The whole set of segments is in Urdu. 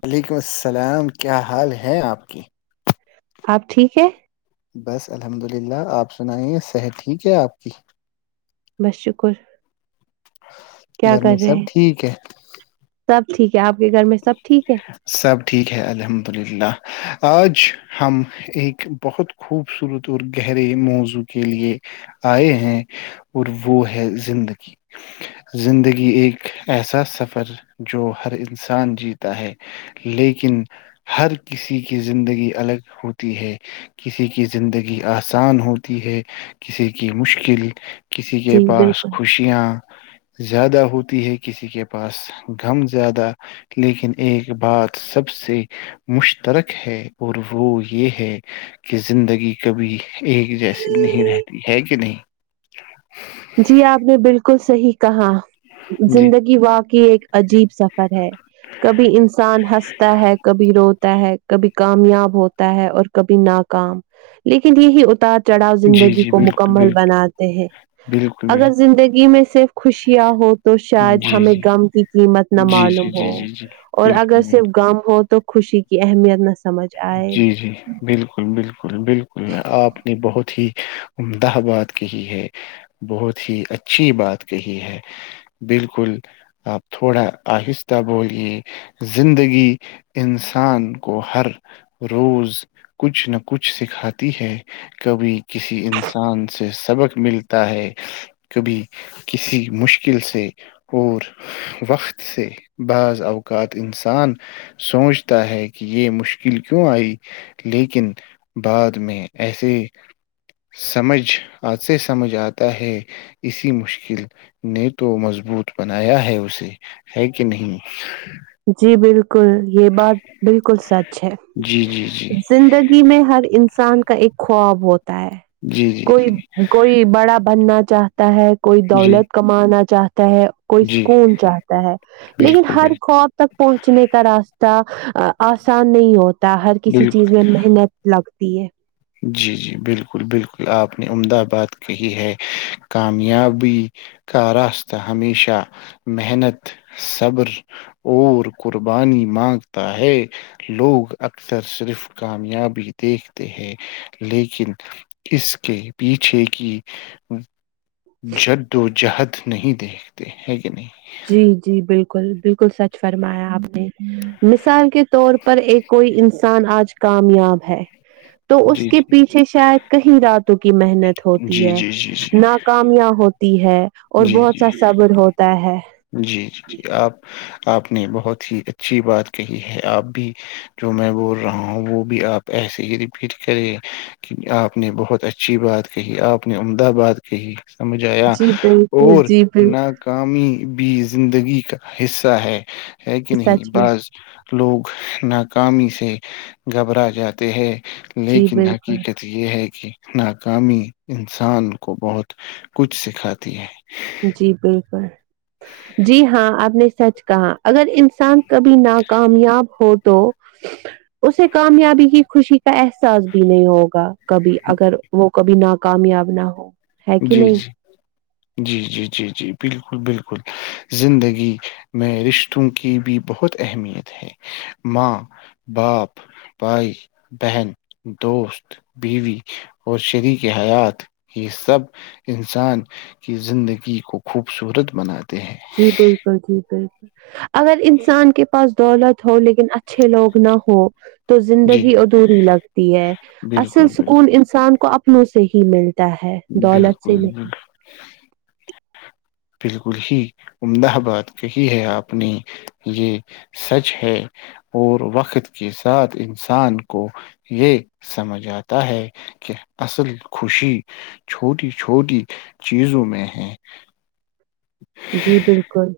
وعلیکم السلام کیا حال ہے ہے آپ کی آپ ٹھیک ہے بس الحمد للہ آپ سنائیے صحت ٹھیک ہے آپ کی بس شکر کیا گھر کر میں رہے سب ہیں ٹھیک ہے سب ٹھیک ہے آپ کے گھر میں سب ٹھیک ہے سب ٹھیک ہے الحمد للہ آج ہم ایک بہت خوبصورت اور گہرے موضوع کے لیے آئے ہیں اور وہ ہے زندگی زندگی ایک ایسا سفر جو ہر انان انسان جیتا ہے لیکن ہر کسی کی زندگی الگ ہوتی ہے کسی کی زندگی آسان ہوتی ہے کسی کی مشکل کسی کے جی پاس خوشیاں زیادہ ہوتی ہے کسی کے پاس غم زیادہ لیکن ایک بات سب سے مشترک ہے اور وہ یہ ہے کہ زندگی کبھی ایک جیسی نہیں بالکل رہتی ہے کہ نہیں جی آپ نے بالکل صحیح کہا جی زندگی واقعی ایک عجیب سفر ہے کبھی انسان ہنستا ہے کبھی روتا ہے کبھی کامیاب ہوتا ہے اور کبھی ناکام لیکن یہی اتار چڑھاؤ جی زندگی جی کو بالکل مکمل بالکل بناتے ہیں بالکل بالکل اگر زندگی میں صرف خوشیاں ہوں تو شاید جی ہمیں جی غم کی قیمت نہ جی معلوم جی ہو جی جی جی اور اگر بالکل صرف بالکل غم ہو تو تو خوشی کی اہمیت نس جی جی بالکل بالکل بالکل آپ نے بہت ہی عمدہ بات کہی ہے بہت ہی اچھی بات کہی ہے بالکل آپ تھوڑا آہستہ بولیے زندگی انسان کو ہر روز کچھ نہ کچھ سکھاتی ہے کبھی کسی انسان سے سبق ملتا ہے کبھی کسی مشکل سے اور وقت سے بعض اوقات انسان سوچتا ہے کہ یہ مش مشکل کیوں آئی لیکن بعد میں ایسے سمجھ آج سے سمجھ آتا ہے اسی مشکل نے تو مضبوط بنایا ہے اسے ہے کہ نہیں کل یہ بات بالکل سچ ہے جی جی جی زندگی میں ہر انسان کا ایک خواب بہت [unintelligible] ہے جی جی کوئی جی کوئی بڑا بننا [unintelligible] چاہتا ہے [unintelligible] کوئی جی دولت کمانا چاہتا [unintelligible] ہے کوئی جی سکون چاہتا ہے لیکن بالکل ہر بالکل خواب [unintelligible] پہنچنے کا راستہ آسان نہیں ہوتا ہر کسی بالکل چیز میں محنت لگ [unintelligible] پ ہے [unintelligible] جی جی بالکل بالکل آپ نے عمدہ آ باد کہی ہے کامیابی کا راستہ ہمیشہ محنت صبر اور قربانی مانگتا ہے لوگ اکثر صرف کامیابی دیکھتے ہے لیکن اس کے پیچھے کی [unintelligible] جدو ج [unintelligible] جہد نہیں دیکھتے ہیں کہ نہیں جی جی بالکل بالکل سچ فرمایا آپ نے مس مثال کے طور پر ایک کوئی انسان آج کامیاب ہے تو اس جی کے جی پیچھے شاید کہیں راتوں محنت ہوتی جی ہے جی جی جی ناکامیاب ہوتی ی ہے [unintelligible] اور جی جی بہت سا صبر ہوتا ہے جی جی جی آپ آپ نے بہت ہی اچھی بات کہی ہے آپ بھی جو میں بول رہا ہوں وہ بھی آپ ایسے ہی رپیٹ کرے کہ آپ نے بہت اچھی بات کہی آپ نے عمدہ بات کہی سمجھایا جی بالکل اور جی بالکل ناکامی بیج زندگی کا حصہ ہے ہے کہ نہیں سچ میں بعض لوگ نہ کاام سے گھبرا جاتے ہے جی لیکن بالکل حقیقت یہ ہے کہ ناکامی انسان کو بہت کچھ سکھاتی ہے جی بالکل جی ہاں آپ نے سچ کہا اگر انسان کبھی ناکامیاب ہو تو اسے کامیابی کی خوشی احساس بھی نہیں ہوگا کبھی اگر وہ کبھی ناکامیاب نہ ہو ہے کہ جی نہیں جی جی جی ج جی جی بالکل بالکل زندگی میں رشتوں کی بھی بہت اہمیت ہے ماں باپ بھائی بہن دوست بیوی اور شریک حیات یہ سب انسان کی زندگی کو خوبصورت بناتے ہیں جی بالکل جی بالکل اگر انسان کے پاس لالہ تھ ل [unintelligible] اچھے لوگ نہ ہ تو جی زندگی ادھوری لگتی ہے بالکل اصل بالکل سکون انسان کو اپ سے ہی ملتا [unintelligible] ہے دولت سے بالکل بالکل نہیں بالکل ہی عمدہ بات کہی ہے آپ نے یہ سچ ہے اور وقت کے ساتھ انسان کو یہ سمجھ آتا ہے کہ اصل خوشی چھوٹی چھوٹی چیزوں میں ہے جی بالکل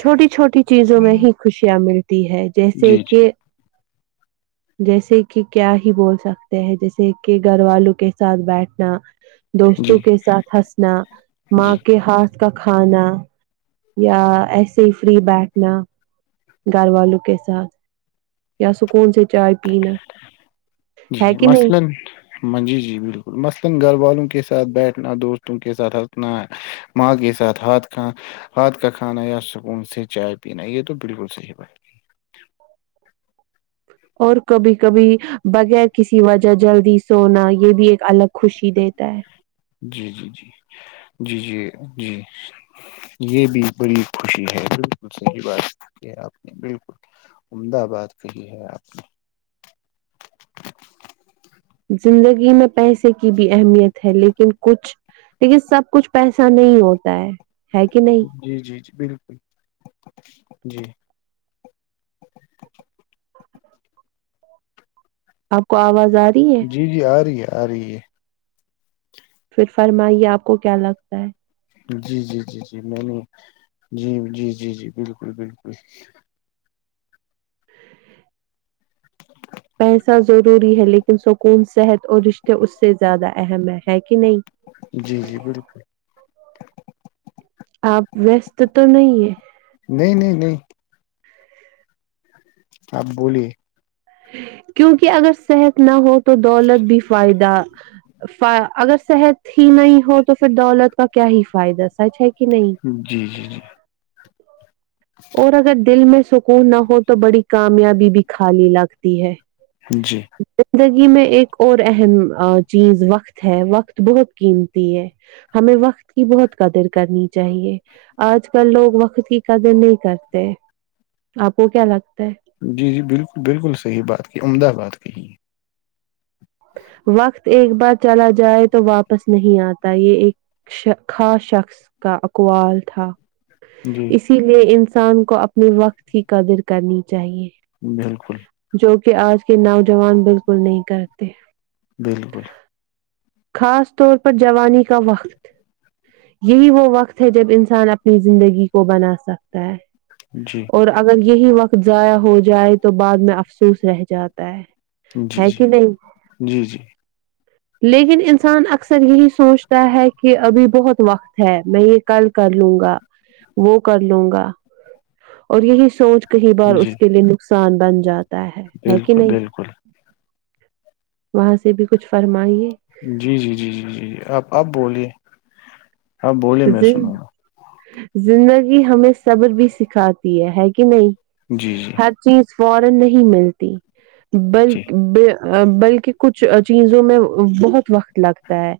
چھوٹی چھوٹی چیزوں میں ہوں۔ ہی خوشیاں مل ہے جیسے جی کہ جیسے کہ کیا ہی بول سکتے ہیں جیسے کہ گھر والوں کے ساتھ بیٹھنا جی جی دوستوں کے ساتھ ہنسنا جی ماں کے ہاتھ کا کھانا یا ایسے ہی فری بیٹھنا گھر والوں کے ساتھ یا سکون سے چائے پینا ہے کہ نہیں مثلا منجی جی بالکل مثلا گھر والوں کے ساتھ بیٹھنا دوستوں کے ساتھ ہنسنا ماں کے ساتھ ہاتھ کھ ہاتھ کا کھانا یا سکون سے چائے پینا یہ تو بالکل صحیح بات اور کبھی کبھی بغیر کسی وجہ جلدی سونا یہ بھی ایک الگ خوشی دیتا ہے جی جی جی جی جی جی یہ بھی بڑی خوشی ہے بالکل صحی بات ہے آپ نے بالکل عمدہ بات کہی ہے آپ نے زندگی میں پیسے کی بھی اہمیت ہے لیکن کچھ لیکن سب کچھ پیسہ نہیں ہوتا ہے ہے کہ نہیں جی جی جی بالکل جی آپ کو آواز آ رہی ہے جی جی آ رہی ہے ساری پھر فرمائیے آپ کو کیا لگتا ہے جی جی جی جی میں نے جی جی جی جی بالکل بالکل پیسہ ضروری ہے لیکن سکون صحت اور رشتے اس سے زیادہ اہم ہے ہے کہ نہیں جی جی بالکل آپ ویست تو نہیں ہے نہیں نہیں نہیں آپ بولیے کیونکہ اگر صحت نہ ہو تو دولت بھی فائدہ اگر صحت ہی نہیں ہو تو پھر دولت کا کیا ہی فائدہ سچ ہے کہ جی جی جی ج اور اگر دل میں سکون نہ ہو تو بڑی کامیابی بھی خالی لگتی ہے جی [unintelligible] زگی میں ایک اور اہم چیز وقت ہے وقت بہت قیمتی ہے ہمیں وقت کی بہت قدر کرنی چاہیے آج کل لوگ وقت کی قدر نہیں کرتے آپ کو کیا لگتا ہے جی جی بالکل بالکل صحیح بات کی عمدہ بات کی کہ وقت ایک بار چلا جائے تو واپس نہیں آتا یہ ایک خا شخص کا اقوال تھا ہے جی اسی لیے ان سے انسان کو اپنے وقت کی قدر کرنی چاہے بالکل جو کہ کہ آج کے نوجوان بالکل نہیں کرتے ت بالکل خاص طور پر جوانی کا وقت یہی وہ وقت ہے جب انسان اپنی زندگی کو بنا سکتا ہے جی اور اگر یہی وقت ضائع ہو جائے تو بعد میں افسوس رہ جاتا ہے جی ہے کہ نہیں جی جی لیکن انسان اکثر یہی سوچتا ہے کہ ابھی بہت وقت ہے میں یہ کل کر لوں گا وہ کر لوں گا اور یہی سوچ کئی بار جی اس کے لیے نقصان نصان بنجات ہے ہے کہ بالکل نہیں بالکل وہاں سے بھی کچھ فرمائیے جی جی جی جی جی جی آپ آپ بولیے ہاں بولیے میں سنا گا زندگی ہمیں صبر بھی سکھاتی ہے ہے کہ نہیں جی جی فورن نہیں ملتی جی بلکہ ب بلکہ کہ کچھ چیزوں میں بہت وقت لگتا ہے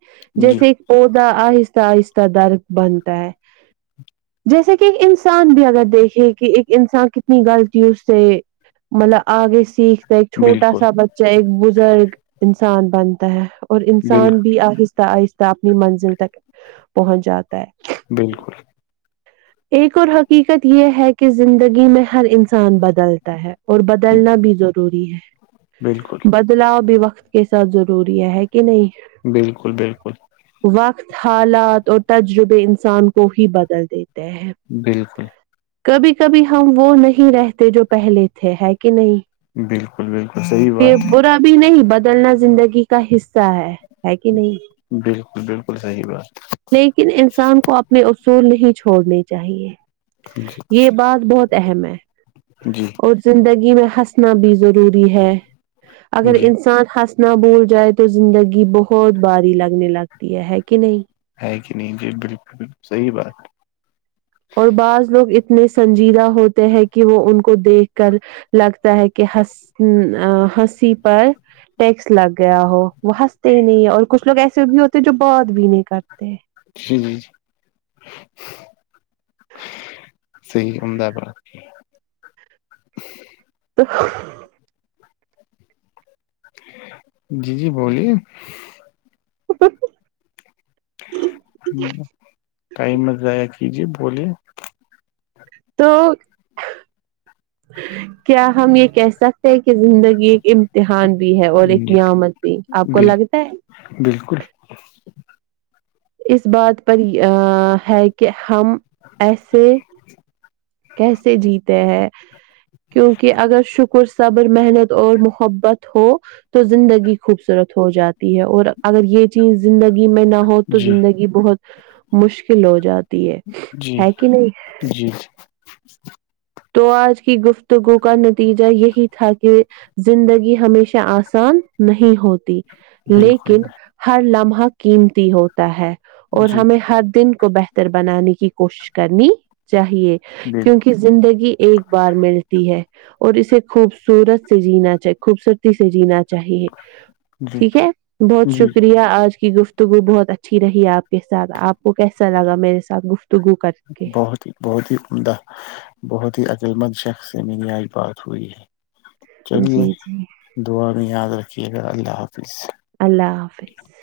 جی جیسے ایک پود آ آ درد بنتا ہے جیسے کہ ایک انسان بھی اگر دیکھے کہ ایک انسان کتنی غلطیوں سے مطلب آگے سیکھ ایک چھوٹا بالکل سا بچہ ایک بزرگ نسان بنتا ہے اور بال انسان بھی آہستہ آہستہ آ اپنی منزل ت پہنچ جاتا ہے بالکل ایک اور حقیقت یہ ہے کہ زندگی میں ہر انسان بدلتا ہے اور بدلنا بھی جو اسٹوری بالکل ہے [unintelligible] بدلاؤ ب وقت کے ساتھ ضروری ہے ہے کہ نہیں بالکل بالکل وقت حالات اور تجربے انسان کو ہی بدل دیتے ہیں بالکل کبھی کبھی ہم وہ نہیں رہتے جو پہلے تھے کہ نہیں بالکل بالکل صحیح یہ بات برا بھی نہیں بد بدلنا زندگی کا حصہ ہے ہے کہ نہیں بالکل بالکل صحی بات لیکن انسان کو اپنے اصول نہیں چھوڑنے چاہیے جی یہ بات بہت اہم ہے جی اور زندگی میں ہنس نا بھی ضروری ہے اگر جی انسان ہس اتنا بھول جائے تو زندگی بہت باری لگنے لگتی ہے کہ نہیں ہے کہ نہیں جی بالکل بکل صحیح بات اور بعض لوگ اتنے سنجیدہ ہوتے ہیں کہ وہ ان کو دیکھ کر لگتا ہے کہ ہ ہنسی پر ٹیکس لگ گیا ہو وہ ہنستے ہی نہیں اور کچھ لوگ ایسے بھی ہوتے ہیں جو بہت بھی نہیں کرتے جی جی صی احمد آباد کی السلام علیکم محترم [unintelligible] جی جی بولیے ا [unintelligible] قیمت ضائع کیجے بلیے [unintelligible] تو کیا ہم یہ کہ سکتے ہیں کہ زندگی ایک امتحان بھی ہے اور ایک جی نعمت بھی آپ کو بال لگتا ہے بالکل اس بات پر ہی ا ہے کہ ہم ایسے [inaudible] کیسے جیتے ہیں کیونکہ اگر شکر صبر محنت اور محبت ہو تو زندگی خوبصورت ہو جاتی ہے اور اگر یہ چیز زندگی میں نہ ہو تو جی زندگی بہت مشکل ہو جاتا جی جی [inaudible] [inaudible] تو آج کی گفتگو کا نتیجہ یہی تھا کہ زندگی ہمیشہ آسان نہیں ہوتی بالکل لیکن ہر لمحہ قیمتی ہوتا ہے اور جی ہمیں ہر دن کو بہتر بنانے کی کوشش کرنی [inaudible] چاہیے کیونکہ زندگی [inaudible] ایک بار ملتی ہے اور اسے خوبصورت سے جینا چاہے خوبصورتی سے جینا [unintelligible] چاہیے بالکل جی ٹھیک ہے بہت جی شکریہ آج کی گفت [unintelligible] تو وہ بہت اچھی رہی آپ کے ساتھ آپ کو کیسا لگا میرے ساتھ گفت [unintelligible] بہت ہی بہت ہی عمدہ بہت ہی اچھا [unintelligible] لمند شخ سے میری آج بات ہوئی ہے [unintelligible] چلیے جی جی دوبار نہیں یاد رکھ [inaudible] اللہ حافظ [unintelligible]